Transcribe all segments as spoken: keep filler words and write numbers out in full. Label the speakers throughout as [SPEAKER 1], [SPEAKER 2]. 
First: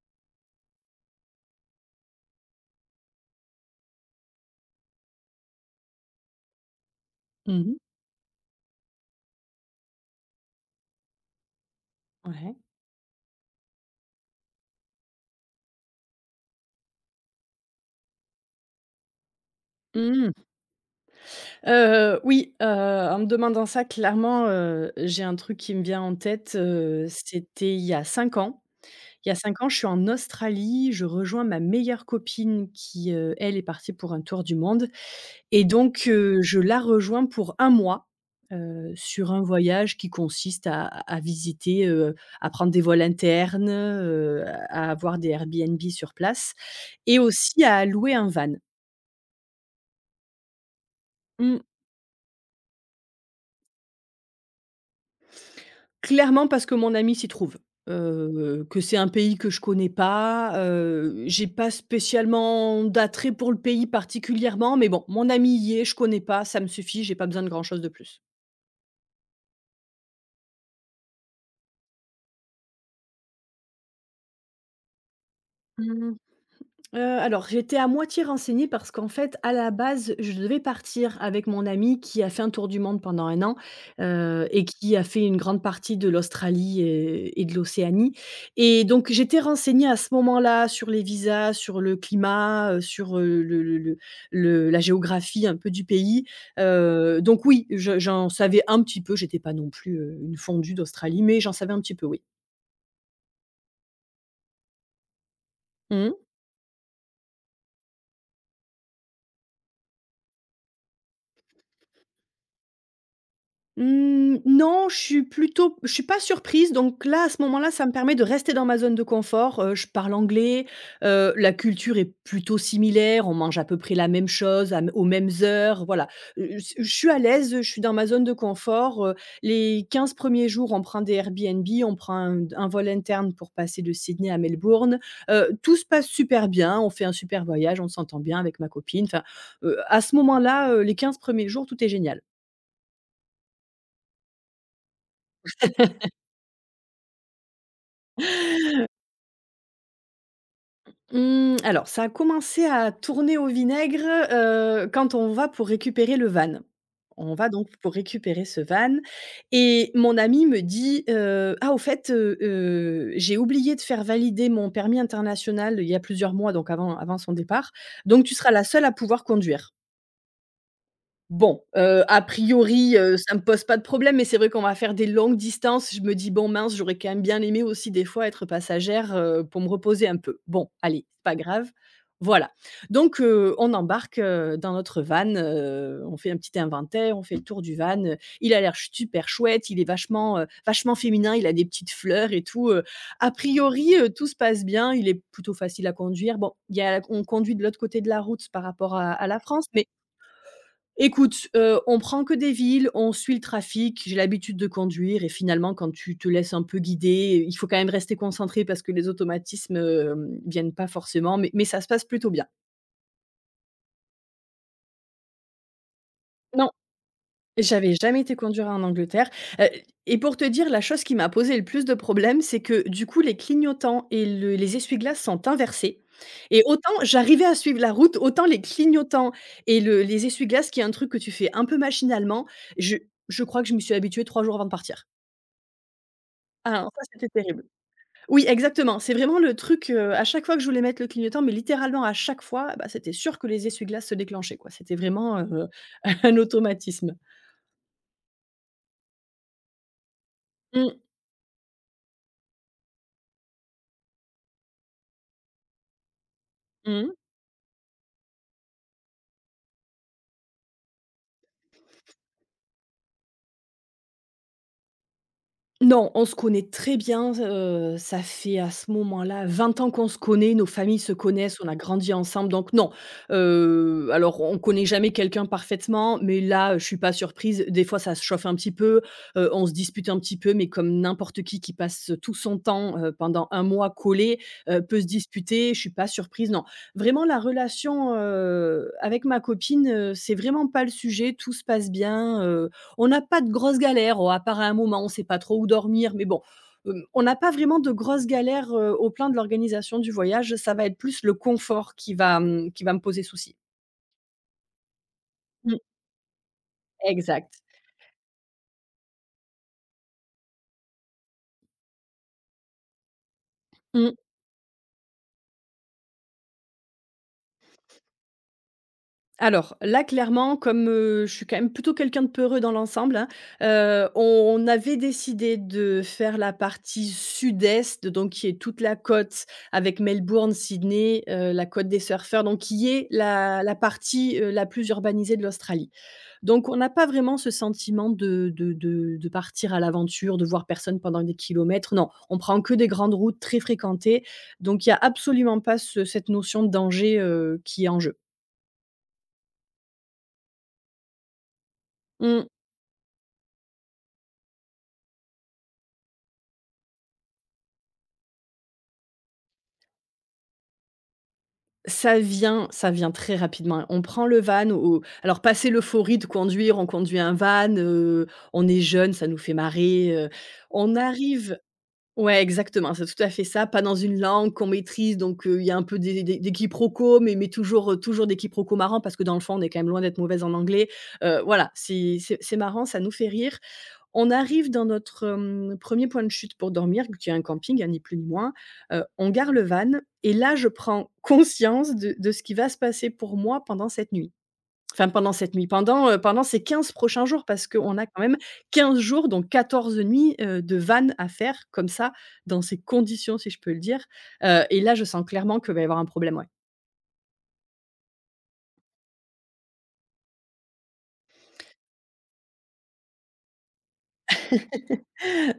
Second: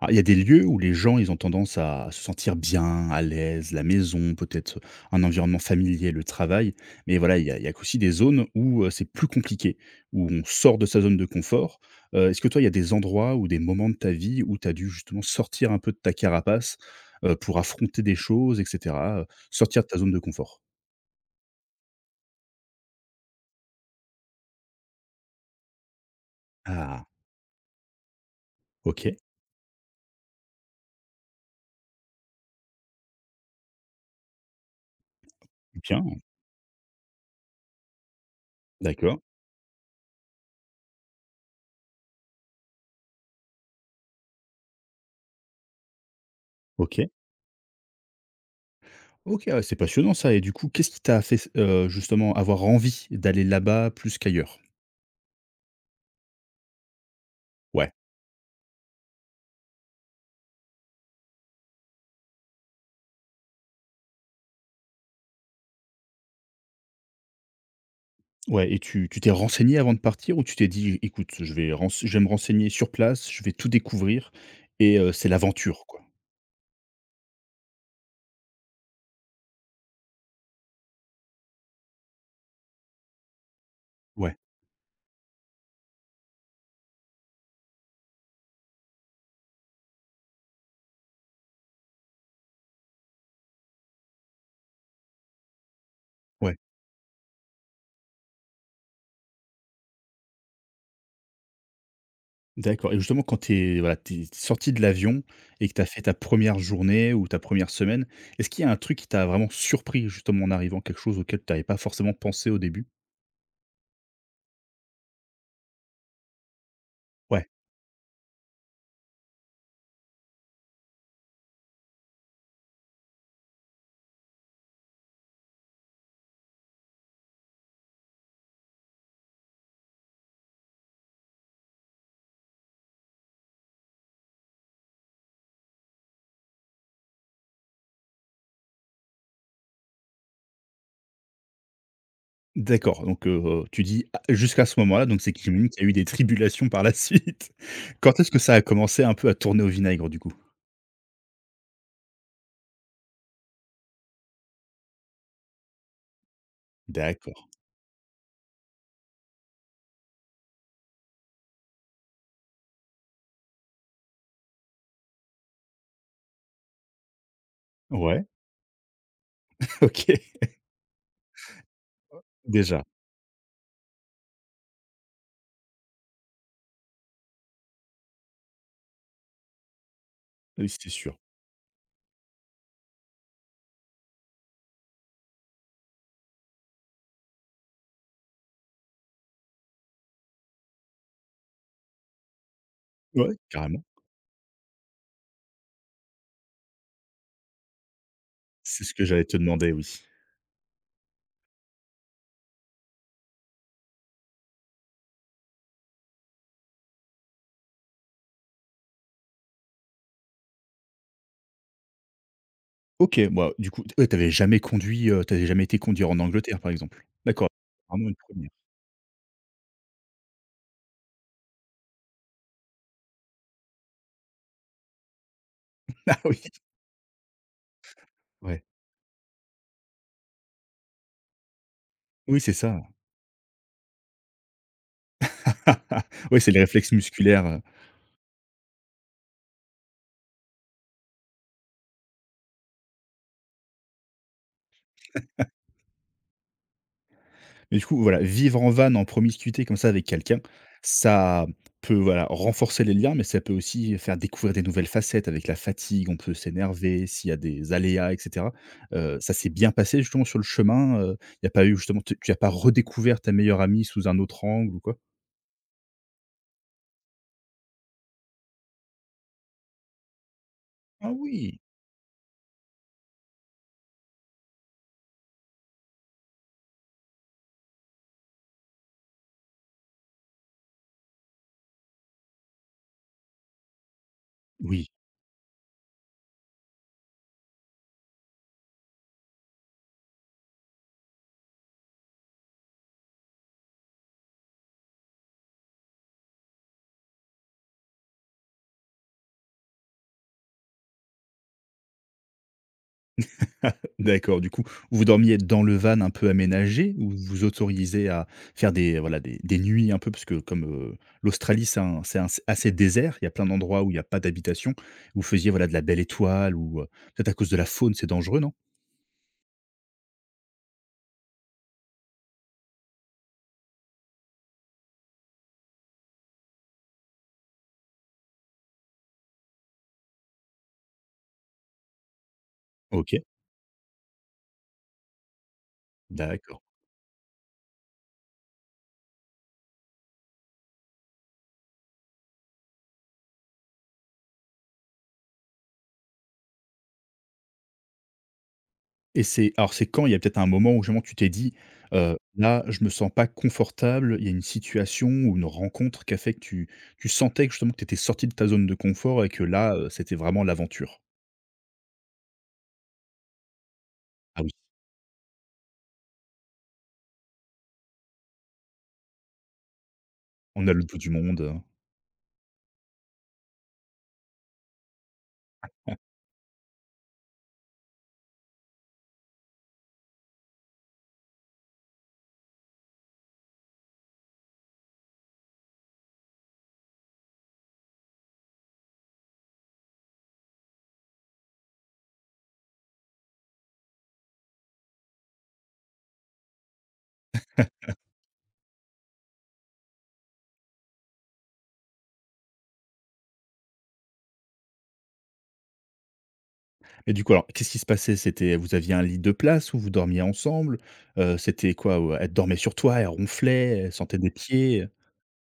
[SPEAKER 1] Alors, il y a des lieux où les gens, ils ont tendance à se sentir bien, à l'aise, la maison, peut-être un environnement familier, le travail. Mais voilà, il y a,
[SPEAKER 2] Mmh
[SPEAKER 1] il y a
[SPEAKER 2] mh.
[SPEAKER 1] aussi des zones où euh, c'est plus compliqué, où on sort de sa zone de confort. Euh, Est-ce que
[SPEAKER 2] Ouais.
[SPEAKER 1] toi, il y a des endroits ou des moments de ta vie où tu as dû justement sortir un peu de ta carapace euh, pour affronter des choses, et cetera euh, Sortir de ta zone de
[SPEAKER 2] Mmh.
[SPEAKER 1] confort.
[SPEAKER 2] Heu, oui, heu, en me demandant ça clairement, heu, j'ai un truc qui me vient en tête,
[SPEAKER 1] Ah,
[SPEAKER 2] heu, c'était il y a cinq ans.
[SPEAKER 1] ok,
[SPEAKER 2] Il y a cinq ans, je suis en Australie, je rejoins ma meilleure copine qui, heu, elle est partie pour un tour du monde et donc
[SPEAKER 1] bien,
[SPEAKER 2] heu, je la rejoins pour un mois, heu,
[SPEAKER 1] d'accord,
[SPEAKER 2] sur un voyage qui consiste à à visiter, heu, à prendre des vols internes, heu, à avoir des Airbnb sur place
[SPEAKER 1] ok.
[SPEAKER 2] et aussi à louer un van.
[SPEAKER 1] Ok, ah, c'est passionnant ça. Et du coup, qu'est-ce qui t'a fait
[SPEAKER 2] Mmh.
[SPEAKER 1] euh, justement avoir envie d'aller là-bas plus qu'ailleurs?
[SPEAKER 2] Clairement parce que mon ami s'y trouve,
[SPEAKER 1] Ouais.
[SPEAKER 2] heu, que c'est un pays que je connais pas, heu, j'ai pas spécialement d'attrait pour le pays particulièrement, mais bon, mon ami y est, je connais pas, ça me suffit, j'ai pas besoin de grand chose de plus.
[SPEAKER 1] Ouais, et tu tu t'es renseigné avant de partir ou tu t'es dit: «Écoute, je vais rense je vais me renseigner sur place, je vais tout découvrir et heu, c'est l'aventure, quoi»?
[SPEAKER 2] Heu, alors j'étais à moitié renseignée parce qu'en fait, à la base, je devais partir avec mon amie qui a fait un tour du monde pendant un an,
[SPEAKER 1] Ouais,
[SPEAKER 2] heu et qui a fait une grande partie de l'Australie et et de l'Océanie et donc j'étais renseignée à ce moment-là sur les visas, sur le climat, heu, sur, heu, le le le le la géographie un peu du pays,
[SPEAKER 1] ouais,
[SPEAKER 2] heu, donc oui, je j'en savais un petit peu, j'étais pas non plus, heu, une fondue d'Australie, mais j'en savais un petit peu, oui.
[SPEAKER 1] d'accord, et justement quand tu es, voilà, t'es sorti de l'avion et que tu as fait
[SPEAKER 2] Mmh.
[SPEAKER 1] ta première journée ou ta première semaine, est-ce qu'il y a un truc qui t'a vraiment surpris justement en arrivant? Quelque chose auquel tu n'avais pas forcément pensé au début?
[SPEAKER 2] Mmh, non, je suis plutôt je suis pas surprise, donc là, à ce
[SPEAKER 1] Ouais,
[SPEAKER 2] moment-là, ça me permet de rester dans ma zone de confort. Heu, je parle anglais, heu, la culture est plutôt similaire, on mange à peu près la même chose, à m aux mêmes heures, voilà. Heu, s Je suis à l'aise, je suis dans ma zone de confort, heu, les quinze premiers jours, on prend des Airbnb, on prend un un vol interne pour passer de Sydney à Melbourne. Heu, tout se passe super bien, on fait un super voyage, on s'entend bien avec ma copine, enfin, heu, à ce moment-là, heu, les quinze premiers jours, tout est génial.
[SPEAKER 1] d'accord. donc heu tu dis: «Ah» jusqu'à ce moment-là donc c'est qu'il y a eu des tribulations par la suite. Quand est-ce que ça a commencé un peu à tourner au vinaigre du coup?
[SPEAKER 2] Mmh, alors ça a commencé à tourner au vinaigre, heu, quand on va pour récupérer le van.
[SPEAKER 1] D'accord.
[SPEAKER 2] On va donc pour récupérer ce van et mon ami me dit, heu: «Ah au fait, heu heu, j'ai oublié de faire valider mon permis international il y a plusieurs mois», donc avant avant son départ, «donc
[SPEAKER 1] Ouais,
[SPEAKER 2] tu seras la seule à pouvoir conduire».
[SPEAKER 1] OK.
[SPEAKER 2] Bon, heu, a
[SPEAKER 1] Déjà,
[SPEAKER 2] priori, heu, ça me pose pas de problème, mais c'est vrai qu'on va faire des longues distances. Je me dis: «Bon mince, j'aurais quand même bien aimé aussi des fois être passagère, heu, pour me reposer un peu».
[SPEAKER 1] oui,
[SPEAKER 2] Bon,
[SPEAKER 1] c'est
[SPEAKER 2] allez,
[SPEAKER 1] sûr.
[SPEAKER 2] c'est pas grave. Voilà. Donc, heu, on embarque, heu, dans notre van, heu, on fait un petit inventaire, on fait le tour du van, heu, il a l'air ch- super chouette, il est vachement, heu, vachement féminin, il a des petites fleurs et tout, heu. A
[SPEAKER 1] Ouais, carrément.
[SPEAKER 2] priori, heu, tout se passe bien, il est plutôt facile à conduire. Bon, il y a on conduit de l'autre côté de la route par
[SPEAKER 1] C'est ce
[SPEAKER 2] rapport
[SPEAKER 1] que
[SPEAKER 2] à
[SPEAKER 1] j'allais
[SPEAKER 2] à
[SPEAKER 1] te
[SPEAKER 2] la France,
[SPEAKER 1] demander,
[SPEAKER 2] mais.
[SPEAKER 1] oui.
[SPEAKER 2] Écoute, heu, on prend que des villes, on suit le trafic. J'ai l'habitude de conduire et finalement, quand tu te laisses un peu guider, il faut quand même rester concentré parce que les automatismes, hem, viennent pas forcément, mais mais ça se passe plutôt bien.
[SPEAKER 1] OK, bah, du coup, ouais, tu jamais conduit, heu, tu jamais été conduire en Angleterre, par
[SPEAKER 2] Non,
[SPEAKER 1] exemple? D'accord,
[SPEAKER 2] j'avais
[SPEAKER 1] vraiment une
[SPEAKER 2] jamais été
[SPEAKER 1] première.
[SPEAKER 2] conduire en Angleterre, heu et pour te dire, la chose qui m'a posé le plus de problèmes, c'est que, du coup, les clignotants et le les essuie-glaces sont inversés
[SPEAKER 1] Ah oui,
[SPEAKER 2] et autant j'arrivais à suivre la route, autant les
[SPEAKER 1] ouais.
[SPEAKER 2] clignotants et le les essuie-glaces, qui est un truc que tu fais un peu
[SPEAKER 1] Oui,
[SPEAKER 2] machinalement,
[SPEAKER 1] c'est ça.
[SPEAKER 2] je je crois que je me suis habituée trois jours avant de partir.
[SPEAKER 1] Oui, c'est les
[SPEAKER 2] Ah non,
[SPEAKER 1] réflexes
[SPEAKER 2] ça c'était
[SPEAKER 1] musculaires.
[SPEAKER 2] terrible. Oui, exactement, c'est vraiment le truc, heu, à chaque fois que je voulais mettre le clignotant, mais littéralement à chaque fois, bah, c'était sûr que les essuie-glaces se déclenchaient, quoi. C'était vraiment, heu, un automatisme.
[SPEAKER 1] Mais du coup, voilà, vivre en van, en promiscuité comme ça avec quelqu'un,
[SPEAKER 2] Mmh
[SPEAKER 1] ça peut, voilà, renforcer les liens, mais ça peut aussi faire découvrir des nouvelles facettes. Avec la fatigue, on peut s'énerver
[SPEAKER 2] mh.
[SPEAKER 1] s'il y a des aléas, et cetera. Heu, ça s'est bien passé justement sur le chemin, heu, il n'y a pas eu justement, tu n'as pas redécouvert ta meilleure amie sous un autre angle ou quoi?
[SPEAKER 2] Non, on se connaît très bien, heu, ça fait à ce moment-là vingt ans qu'on se connaît, nos familles
[SPEAKER 1] Ah
[SPEAKER 2] se connaissent,
[SPEAKER 1] oui!
[SPEAKER 2] on a grandi ensemble donc non. Heu, alors on connaît jamais quelqu'un parfaitement, mais là, je suis pas surprise. Des fois ça se chauffe un petit peu, heu, on se dispute un petit peu, mais comme n'importe qui qui passe, tout son temps, heu, pendant un mois collé, heu,
[SPEAKER 1] Oui.
[SPEAKER 2] peut se disputer, je suis pas surprise, non. Vraiment la relation, heu, avec ma copine, heu, c'est vraiment pas le sujet, tout se passe bien, heu on n'a pas de grosses galères, oh, à part à un moment, on sait pas trop où dormir, mais bon, hem, on n'a pas vraiment de grosses galères, heu, au plan de l'organisation du voyage. Ça va être plus le confort qui va, mmh, qui va me poser souci.
[SPEAKER 1] D'accord, du coup, vous dormiez dans le
[SPEAKER 2] Mmh,
[SPEAKER 1] van un peu aménagé ou vous vous
[SPEAKER 2] exact.
[SPEAKER 1] autorisez à faire des euh, voilà des des nuits un peu, parce que comme, heu, l'Australie, c'est un c'est un c'est assez désert, il y a plein d'endroits où il y a
[SPEAKER 2] Mmh.
[SPEAKER 1] pas d'habitation. Vous faisiez voilà de la belle étoile ou, heu, peut-être à cause de la faune, c'est dangereux, non?
[SPEAKER 2] Alors là, clairement, comme, heu, je suis quand même plutôt quelqu'un de peureux dans l'ensemble, hein, heu, on on avait décidé de faire la partie sud-est, donc qui est toute la côte avec Melbourne, Sydney, heu, la côte des surfeurs, donc qui est
[SPEAKER 1] OK,
[SPEAKER 2] la la partie, heu, la plus urbanisée de l'Australie.
[SPEAKER 1] d'accord.
[SPEAKER 2] Donc on n'a pas vraiment ce sentiment de de de de partir à l'aventure, de voir personne pendant des kilomètres, non. On prend que des grandes routes très fréquentées, donc il y a absolument pas ce cette notion de danger, heu, qui est en jeu.
[SPEAKER 1] Et c'est alors, c'est quand il y a peut-être un moment où justement tu t'es dit, heu:
[SPEAKER 2] Mmh,
[SPEAKER 1] «Là, je me sens pas confortable», il y a une situation ou une rencontre qui a fait que tu tu sentais que justement que tu étais sorti de ta zone de confort et que là, heu, c'était vraiment l'aventure?
[SPEAKER 2] Ça vient ça vient très rapidement, hein. On prend le
[SPEAKER 1] Ah oui,
[SPEAKER 2] van au alors passer l'euphorie de conduire, on conduit un van, heu, on est jeune, ça nous fait marrer, heu,
[SPEAKER 1] on a le
[SPEAKER 2] on
[SPEAKER 1] bout du monde,
[SPEAKER 2] arrive.
[SPEAKER 1] hein.
[SPEAKER 2] Ouais, exactement, c'est tout à fait ça, pas dans une langue qu'on maîtrise, donc heu, il y a un peu des des des quiproquos, mais mais toujours, heu, toujours des quiproquos marrants parce que dans le fond, on est quand même loin d'être mauvaise en anglais. Heu, voilà, c'est c'est c'est marrant, ça nous fait rire. On arrive dans notre, hem, premier point de chute pour dormir, qui est un camping, hein, ni plus ni moins. Heu, on gare le van et là, je prends conscience de de ce qui va se passer pour moi pendant cette nuit. Enfin, pendant cette nuit, pendant, heu, pendant ces quinze prochains jours parce qu'on a quand même quinze jours, donc quatorze nuits, heu, de vannes à faire comme ça, dans ces conditions, si je peux le dire, heu et là, je sens clairement que va y avoir un problème, ouais.
[SPEAKER 1] Et du coup, alors, qu'est-ce qui se passait? C'était, vous aviez un lit de place où vous dormiez ensemble? Heu, c'était quoi? Heu, elle dormait sur toi, elle ronflait, elle sentait des pieds?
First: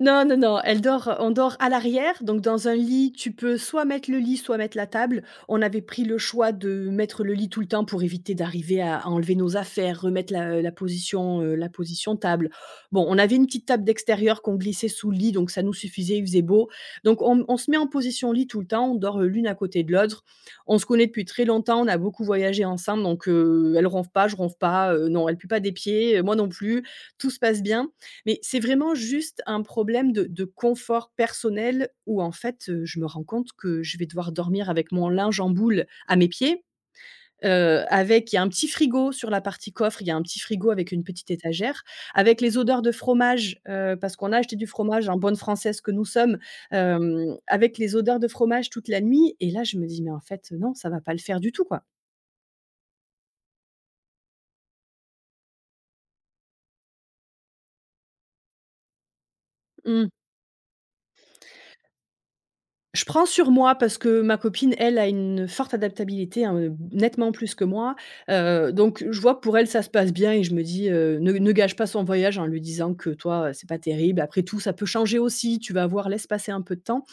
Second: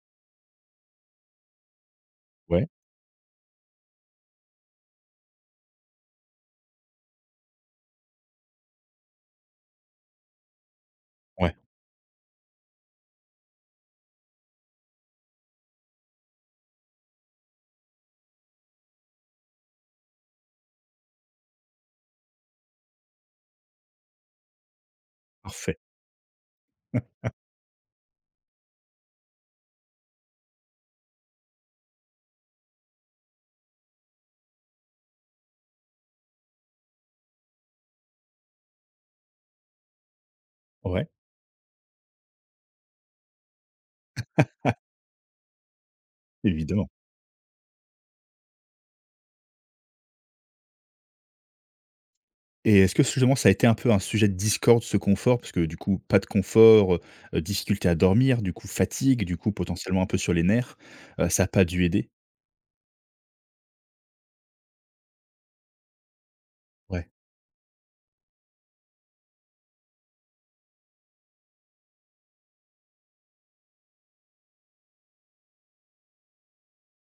[SPEAKER 2] Non, non, non, elle dort on dort à l'arrière, donc dans
[SPEAKER 1] Ouais,
[SPEAKER 2] un lit, tu peux soit mettre le lit, soit mettre la table. On avait pris le choix de mettre le lit tout le temps pour éviter d'arriver à à enlever nos affaires, remettre la la position,
[SPEAKER 1] ouais,
[SPEAKER 2] heu, la position table. Bon, on avait une petite table d'extérieur qu'on glissait sous le lit, donc ça nous suffisait, il faisait beau. Donc on on se met en position lit tout le temps, on dort, l'une à côté de l'autre. On se connaît depuis très longtemps, on a beaucoup voyagé ensemble, donc heu, elle ronfle pas, je ronfle pas, heu, non, elle pue pas des
[SPEAKER 1] parfait.
[SPEAKER 2] pieds, heu, moi non plus. Tout se passe bien. Mais c'est vraiment juste un problème de de confort personnel où en fait, heu, je me rends compte que je vais devoir dormir avec mon linge en boule à mes pieds, heu, avec il y a un petit frigo sur la partie coffre, il y a un petit frigo avec une
[SPEAKER 1] Ouais,
[SPEAKER 2] petite étagère, avec les odeurs de fromage, heu, parce qu'on a acheté du fromage en bonne française que nous sommes,
[SPEAKER 1] évidemment.
[SPEAKER 2] hem, avec les odeurs de fromage toute la nuit et là je me dis: «Mais en fait, non, ça va pas le faire du tout, quoi».
[SPEAKER 1] Et est-ce que justement ça a été un peu un sujet de discorde, ce confort? Parce que du coup, pas de confort, heu difficulté à dormir, du coup fatigue, du coup potentiellement un
[SPEAKER 2] Mmh.
[SPEAKER 1] peu sur les nerfs, heu, ça a pas dû aider?
[SPEAKER 2] Je prends sur moi parce que ma copine, elle, a une forte adaptabilité, hein, heu,
[SPEAKER 1] Ouais,
[SPEAKER 2] nettement plus que moi, heu, donc je vois que pour elle ça se passe bien et je me dis, heu: «Ne ne gâche pas son voyage en lui disant que toi, heu, c'est pas terrible. Après tout, ça peut changer aussi, tu vas voir, laisse passer un peu de temps».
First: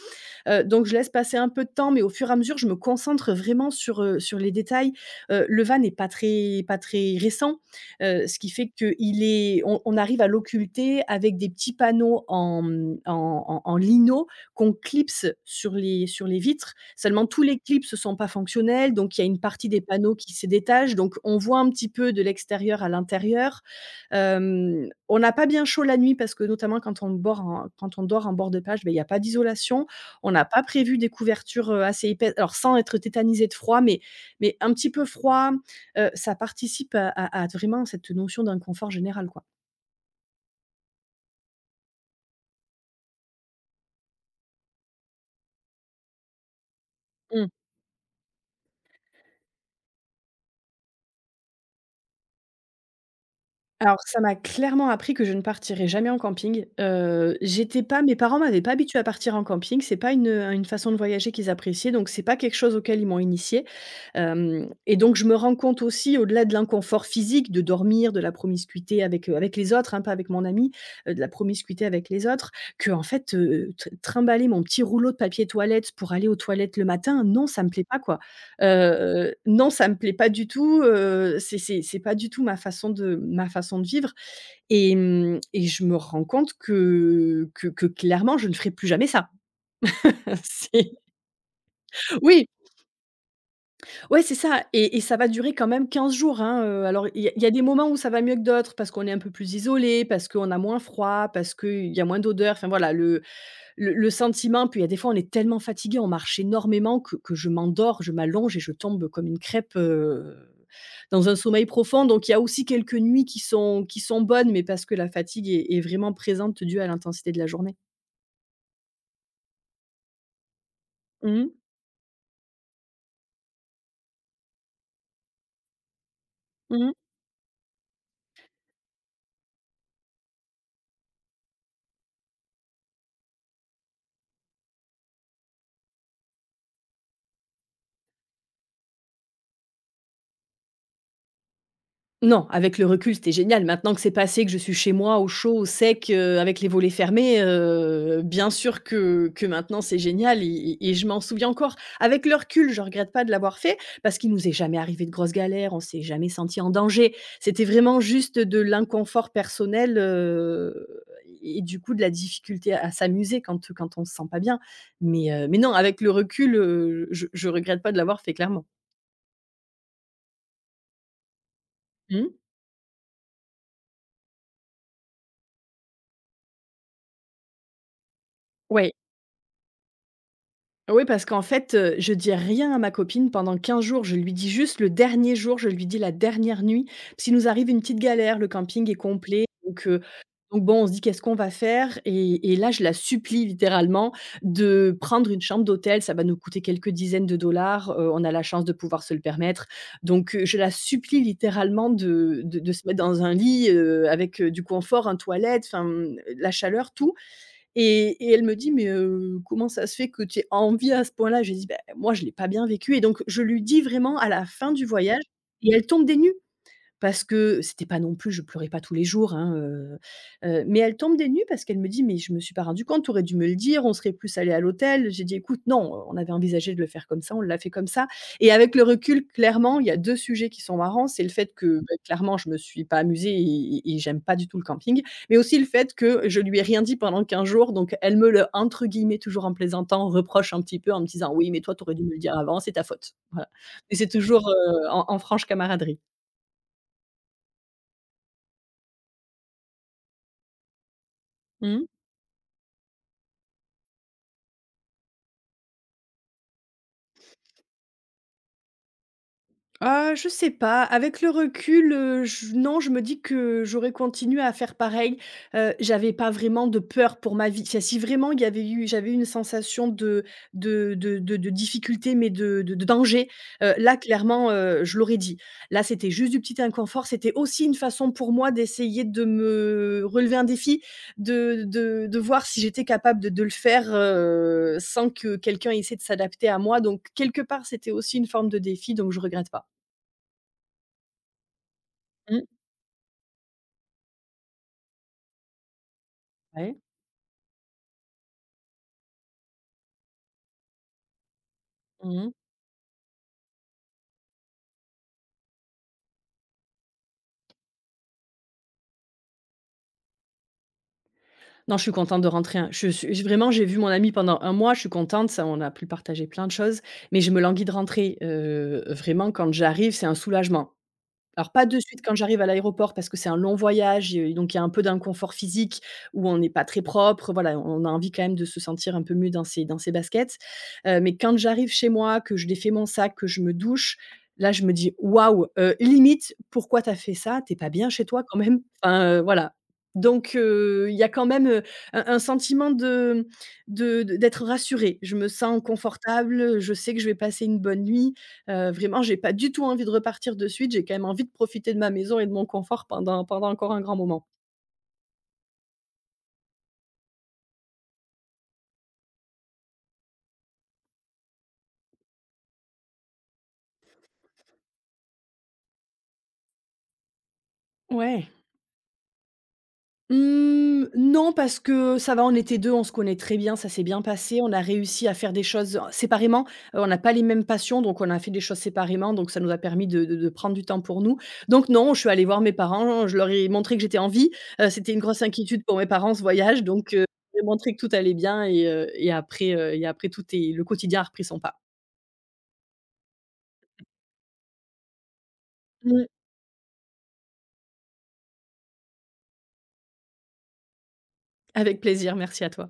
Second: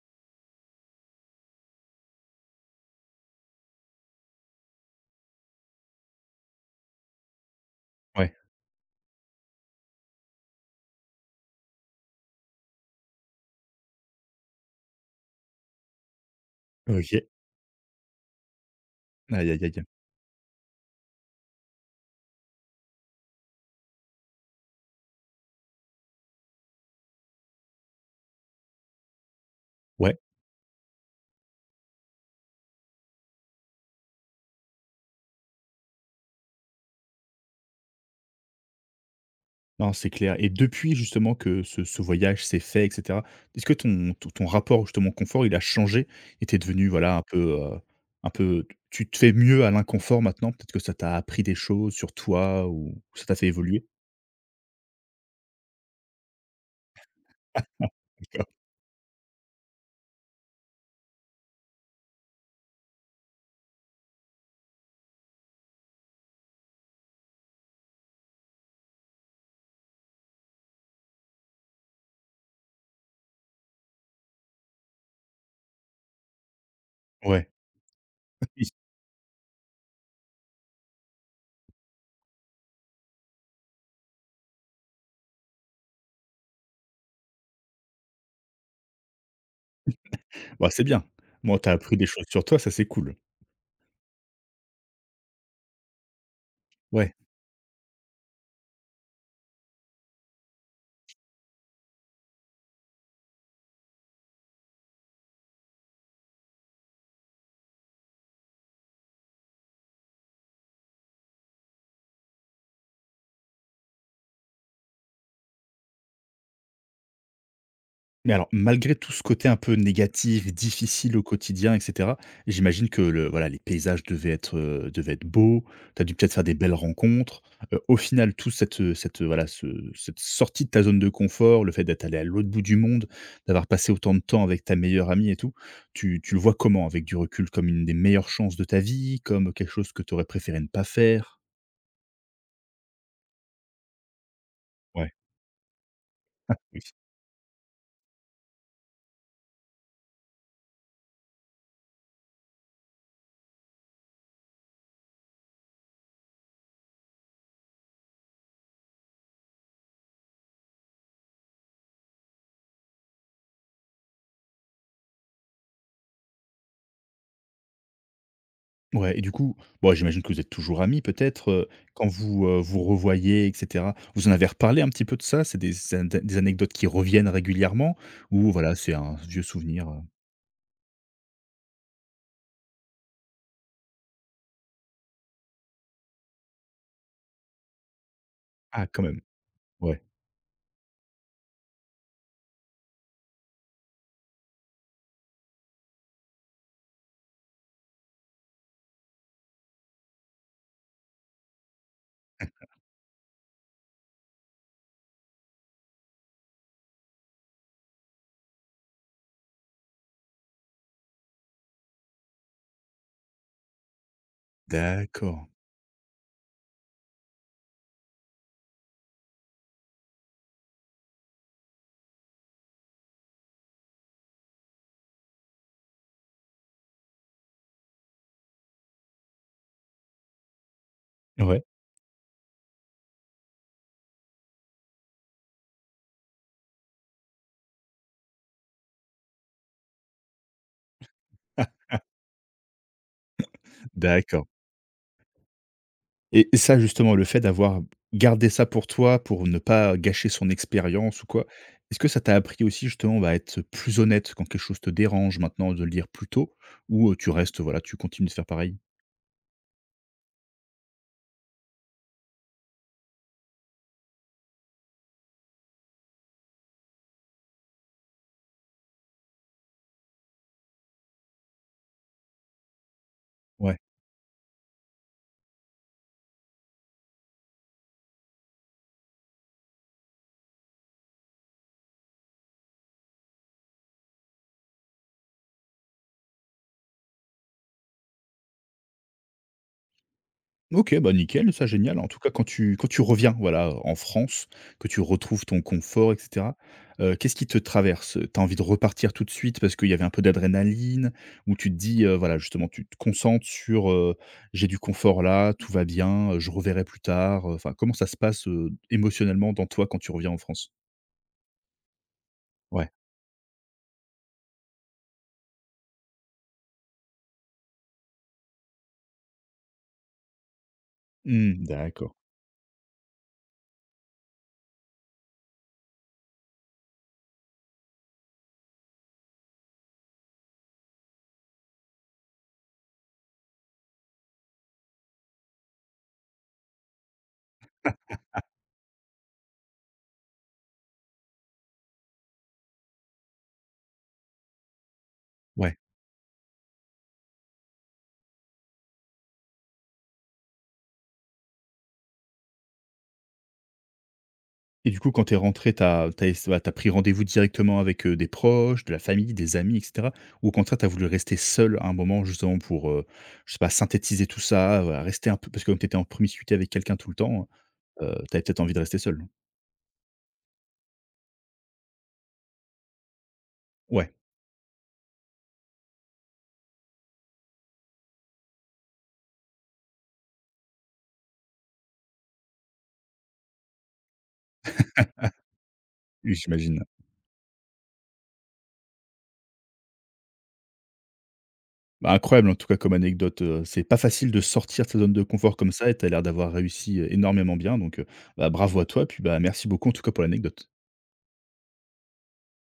[SPEAKER 2] Heu, donc je laisse passer un peu de temps, mais au fur et à mesure, je me concentre vraiment sur, heu, sur les détails. Heu, le van est pas très pas très récent, heu,
[SPEAKER 1] ouais,
[SPEAKER 2] ce qui fait que il est on on arrive à l'occulter avec des petits panneaux en, mmh, en en en lino qu'on clipse sur les sur les vitres.
[SPEAKER 1] OK.
[SPEAKER 2] Seulement tous les clips ne sont pas fonctionnels, donc il y a une
[SPEAKER 1] Aïe, aïe,
[SPEAKER 2] partie des
[SPEAKER 1] aïe.
[SPEAKER 2] panneaux qui se détache, donc on voit un petit peu de l'extérieur à l'intérieur. Hem, on n'a pas bien chaud la nuit parce que notamment quand on bord en quand on dort en bord de plage, beh, il y a pas d'isolation.
[SPEAKER 1] Ouais.
[SPEAKER 2] On n'a pas prévu des couvertures, heu, assez épais alors sans être tétanisé de froid, mais mais un petit peu froid, heu, ça participe à à à vraiment cette notion d'inconfort général, quoi.
[SPEAKER 1] Non, c'est clair. Et depuis justement que ce ce voyage s'est fait et cetera, est-ce que ton ton ton rapport justement au confort, il a changé et tu devenu voilà un peu, heu, un peu tu te fais mieux à l'inconfort maintenant? Peut-être que ça t'a appris des choses sur toi ou ça t'a fait évoluer?
[SPEAKER 2] Alors ça m'a clairement appris que je ne partirai jamais en camping. Heu, j'étais pas Mes parents m'avaient pas habituée à partir en camping. C'est pas une, euh, une façon de voyager qu'ils appréciaient, donc c'est pas quelque chose auquel ils m'ont initiée. Hem Et donc je me rends compte aussi au-delà de l'inconfort physique, de dormir, de la promiscuité avec, heu, avec les autres, hein, pas avec mon ami, heu, de la promiscuité avec les autres, que en fait, heu, tr trimballer mon petit rouleau de papier toilette pour aller aux toilettes le matin,
[SPEAKER 1] Ouais,
[SPEAKER 2] non, ça me plaît pas, quoi.
[SPEAKER 1] oui,
[SPEAKER 2] Heu, non, ça me plaît pas du tout, heu, c'est c'est c'est pas du tout ma façon de ma façon de vivre et mmh et je me rends compte que que que clairement je ne ferai plus jamais ça.
[SPEAKER 1] bah, c'est
[SPEAKER 2] C'est
[SPEAKER 1] bien. Moi, t'as appris des choses sur
[SPEAKER 2] oui,
[SPEAKER 1] toi, ça c'est cool.
[SPEAKER 2] ouais, c'est ça et et ça va durer quand même quinze jours, hein, heu, alors
[SPEAKER 1] Ouais.
[SPEAKER 2] il y a il y a des moments où ça va mieux que d'autres parce qu'on est un peu plus isolé, parce qu'on a moins froid, parce qu'il y a moins d'odeur, enfin voilà le, le sentiment, puis il y a des fois, on est tellement fatigué, on marche énormément que, que je m'endors, je m'allonge et je tombe comme une crêpe euh, dans un sommeil profond. Donc, il y a aussi quelques nuits qui sont, qui sont bonnes, mais parce que la fatigue est, est vraiment présente due à l'intensité de la journée.
[SPEAKER 1] Mais alors, malgré tout ce côté un peu négatif, difficile au
[SPEAKER 2] Mmh.
[SPEAKER 1] quotidien et cetera, j'imagine que le voilà, les paysages devaient être, heu, devaient être beaux. Tu as dû peut-être faire des belles rencontres. Heu, au final, tout cette, euh, cette, euh, voilà, ce cette sortie de ta zone de confort, le fait d'être allé à l'autre bout du monde, d'avoir passé autant de temps avec ta meilleure amie et tout, tu tu le vois comment? Avec du recul, comme une des meilleures chances de ta vie, comme quelque chose que tu aurais préféré ne pas faire?
[SPEAKER 2] Non, avec le recul, c'était génial. Maintenant que c'est passé, que je suis chez
[SPEAKER 1] Ouais.
[SPEAKER 2] moi, au chaud, au sec, heu, avec les volets fermés, heu, bien sûr que que maintenant c'est génial et et je m'en souviens encore. Avec le recul, je regrette pas de l'avoir fait parce qu'il nous est jamais arrivé de grosses galères, on s'est jamais senti en danger. C'était vraiment juste de l'inconfort personnel, heu et du coup de la difficulté à s'amuser quand, quand on se sent pas bien. Mais, heu, mais non, avec le recul, heu, je je regrette pas de l'avoir fait, clairement.
[SPEAKER 1] Ouais, et du coup, bon, j'imagine que vous êtes toujours amis peut-être, heu, quand
[SPEAKER 2] Mmh.
[SPEAKER 1] vous, heu, vous revoyez et cetera, vous en avez reparlé un petit peu de ça? C'est des an des anecdotes qui reviennent régulièrement ou voilà, c'est
[SPEAKER 2] Ouais.
[SPEAKER 1] un vieux souvenir, heu?
[SPEAKER 2] Oui, parce qu'en fait, heu, je dis rien à ma copine pendant quinze jours. Je lui dis juste le dernier jour, je lui dis la dernière nuit. S'il nous arrive une petite galère, le
[SPEAKER 1] Ah
[SPEAKER 2] camping est
[SPEAKER 1] quand même,
[SPEAKER 2] complet, donc heu,
[SPEAKER 1] ouais,
[SPEAKER 2] donc bon, on se dit: «Qu'est-ce qu'on va faire ?» et et là, je la supplie littéralement de prendre une chambre d'hôtel. Ça va nous coûter quelques dizaines de dollars, heu, on a la chance de pouvoir se le permettre. Donc heu, je la supplie littéralement de de de se mettre dans un lit, heu, avec, heu, du confort, un toilette, enfin, mmh, la chaleur, tout et et elle me dit: «Mais, heu, comment ça se fait que tu aies envie à ce point-là ?» Je lui dis: «Beh, moi, je l'ai pas bien vécu» et donc je lui dis vraiment à la fin du voyage
[SPEAKER 1] d'accord.
[SPEAKER 2] et elle tombe des nues. Parce que c'était pas non plus je pleurais pas tous les jours, hein, heu heu, mais elle tombe des nues parce qu'elle me dit: «Mais je me suis pas rendu compte, tu aurais dû me le dire, on serait plus allé à l'hôtel». J'ai dit: «Écoute, non, on avait envisagé de le faire comme ça, on l'a fait comme ça» et avec le recul, clairement, il y a deux sujets qui sont marrants, c'est le fait
[SPEAKER 1] Ouais,
[SPEAKER 2] que, beh, clairement, je me suis pas amusée et et j'aime pas du tout le camping, mais aussi le fait que je lui ai rien dit pendant quinze jours, donc elle me le, entre guillemets, toujours en plaisantant, reproche un petit peu en me disant: «Oui, mais toi, tu aurais dû me le dire avant, c'est ta faute». Voilà, mais c'est
[SPEAKER 1] d'accord.
[SPEAKER 2] toujours, heu, en en franche camaraderie.
[SPEAKER 1] et et ça justement, le fait d'avoir gardé ça pour toi, pour ne pas gâcher son expérience ou quoi,
[SPEAKER 2] Mmh.
[SPEAKER 1] est-ce que ça t'a appris aussi justement, bah, à être plus honnête quand quelque chose te dérange maintenant, de le dire plus tôt ou, heu, tu restes voilà, tu continues de faire pareil?
[SPEAKER 2] Ah, je sais pas. Avec le recul, heu, j non, je me dis que j'aurais continué à faire pareil. Heu, j'avais pas vraiment de peur pour ma vie. Enfin, si vraiment il y avait eu j'avais eu une sensation de de de de de difficulté, mais de de de danger, heu,
[SPEAKER 1] Ouais.
[SPEAKER 2] là, clairement, heu, je l'aurais dit. Là, c'était juste du petit inconfort. C'était aussi une façon pour moi d'essayer de me relever un défi, de de de voir si j'étais capable de de le faire, heu, sans que quelqu'un essaie de s'adapter à moi. Donc quelque part, c'était aussi une forme de défi, donc je regrette pas.
[SPEAKER 1] OK, bah, nickel, ça génial. En tout cas, quand
[SPEAKER 2] Mmh.
[SPEAKER 1] tu quand tu reviens, voilà, en France, que tu retrouves ton confort et cetera,
[SPEAKER 2] Ouais.
[SPEAKER 1] heu, qu'est-ce qui te traverse? T'as envie de repartir tout de suite parce qu'il y avait un peu d'adrénaline? Ou tu te dis, heu,
[SPEAKER 2] Mmh.
[SPEAKER 1] voilà, justement, tu te concentres sur, heu: «J'ai du confort là, tout va bien, heu, je reverrai plus tard», enfin, comment ça se passe, heu, émotionnellement dans toi quand tu reviens en France?
[SPEAKER 2] Non, je suis contente de rentrer, hein. Je
[SPEAKER 1] Ouais.
[SPEAKER 2] suis je- vraiment, j'ai vu mon ami pendant un mois, je suis contente, ça on a pu partager plein de choses, mais je me languis de rentrer. Heu, vraiment, quand j'arrive, c'est un soulagement. Alors
[SPEAKER 1] Mmh,
[SPEAKER 2] pas de suite
[SPEAKER 1] d'accord.
[SPEAKER 2] quand j'arrive à l'aéroport parce que c'est un long voyage, et donc il y a un peu d'inconfort physique où on n'est pas très propre, voilà, on a envie quand même de se sentir un peu mieux dans ses dans ses baskets. Heu, mais quand j'arrive chez moi, que je défais mon sac, que je me douche, là je me dis: «Waouh, heu, limite, pourquoi t'as fait ça? T'es pas bien chez toi quand même ?» Enfin, heu, voilà. Donc heu, il y a quand même, heu, un un sentiment de de de- d'être rassurée. Je me sens
[SPEAKER 1] Ouais.
[SPEAKER 2] confortable, je sais que je vais passer une bonne nuit. Heu, vraiment, j'ai pas du tout envie de repartir de suite. J'ai quand même envie de profiter de ma maison et de mon confort pendant pendant encore un grand moment.
[SPEAKER 1] Et du coup, quand tu es rentré, tu as bah, pris rendez-vous directement avec, heu, des proches, de la famille, des amis et cetera? Ou au contraire, tu as voulu rester seul à un moment justement pour, heu, je sais pas, synthétiser tout ça, voilà, rester un peu parce que comme tu étais en promiscuité avec quelqu'un tout le temps, heu,
[SPEAKER 2] Ouais.
[SPEAKER 1] tu avais peut-être envie de rester seul?
[SPEAKER 2] Mmh, non, parce que ça va, on était deux, on se connaît très bien, ça s'est bien
[SPEAKER 1] Ouais,
[SPEAKER 2] passé. On a réussi à faire des choses, séparément. Heu, on n'a pas les mêmes passions, donc on a fait des choses séparément, donc ça nous a permis de de de prendre du temps pour nous. Donc non, je suis allée voir mes parents, je leur ai montré que j'étais en vie. Heu, c'était une grosse inquiétude pour mes parents, ce
[SPEAKER 1] oui,
[SPEAKER 2] voyage,
[SPEAKER 1] j'imagine.
[SPEAKER 2] donc heu, j'ai montré que tout allait bien et heu et après, heu et après tout est le quotidien a repris son pas.
[SPEAKER 1] Bah, incroyable en tout cas comme anecdote, heu, c'est pas facile de sortir de sa zone de confort comme ça et tu
[SPEAKER 2] Mmh.
[SPEAKER 1] as l'air d'avoir réussi, heu, énormément bien, donc, heu, bah, bravo à toi, puis, bah, merci beaucoup en tout cas pour l'anecdote.
[SPEAKER 2] Avec plaisir, merci à toi.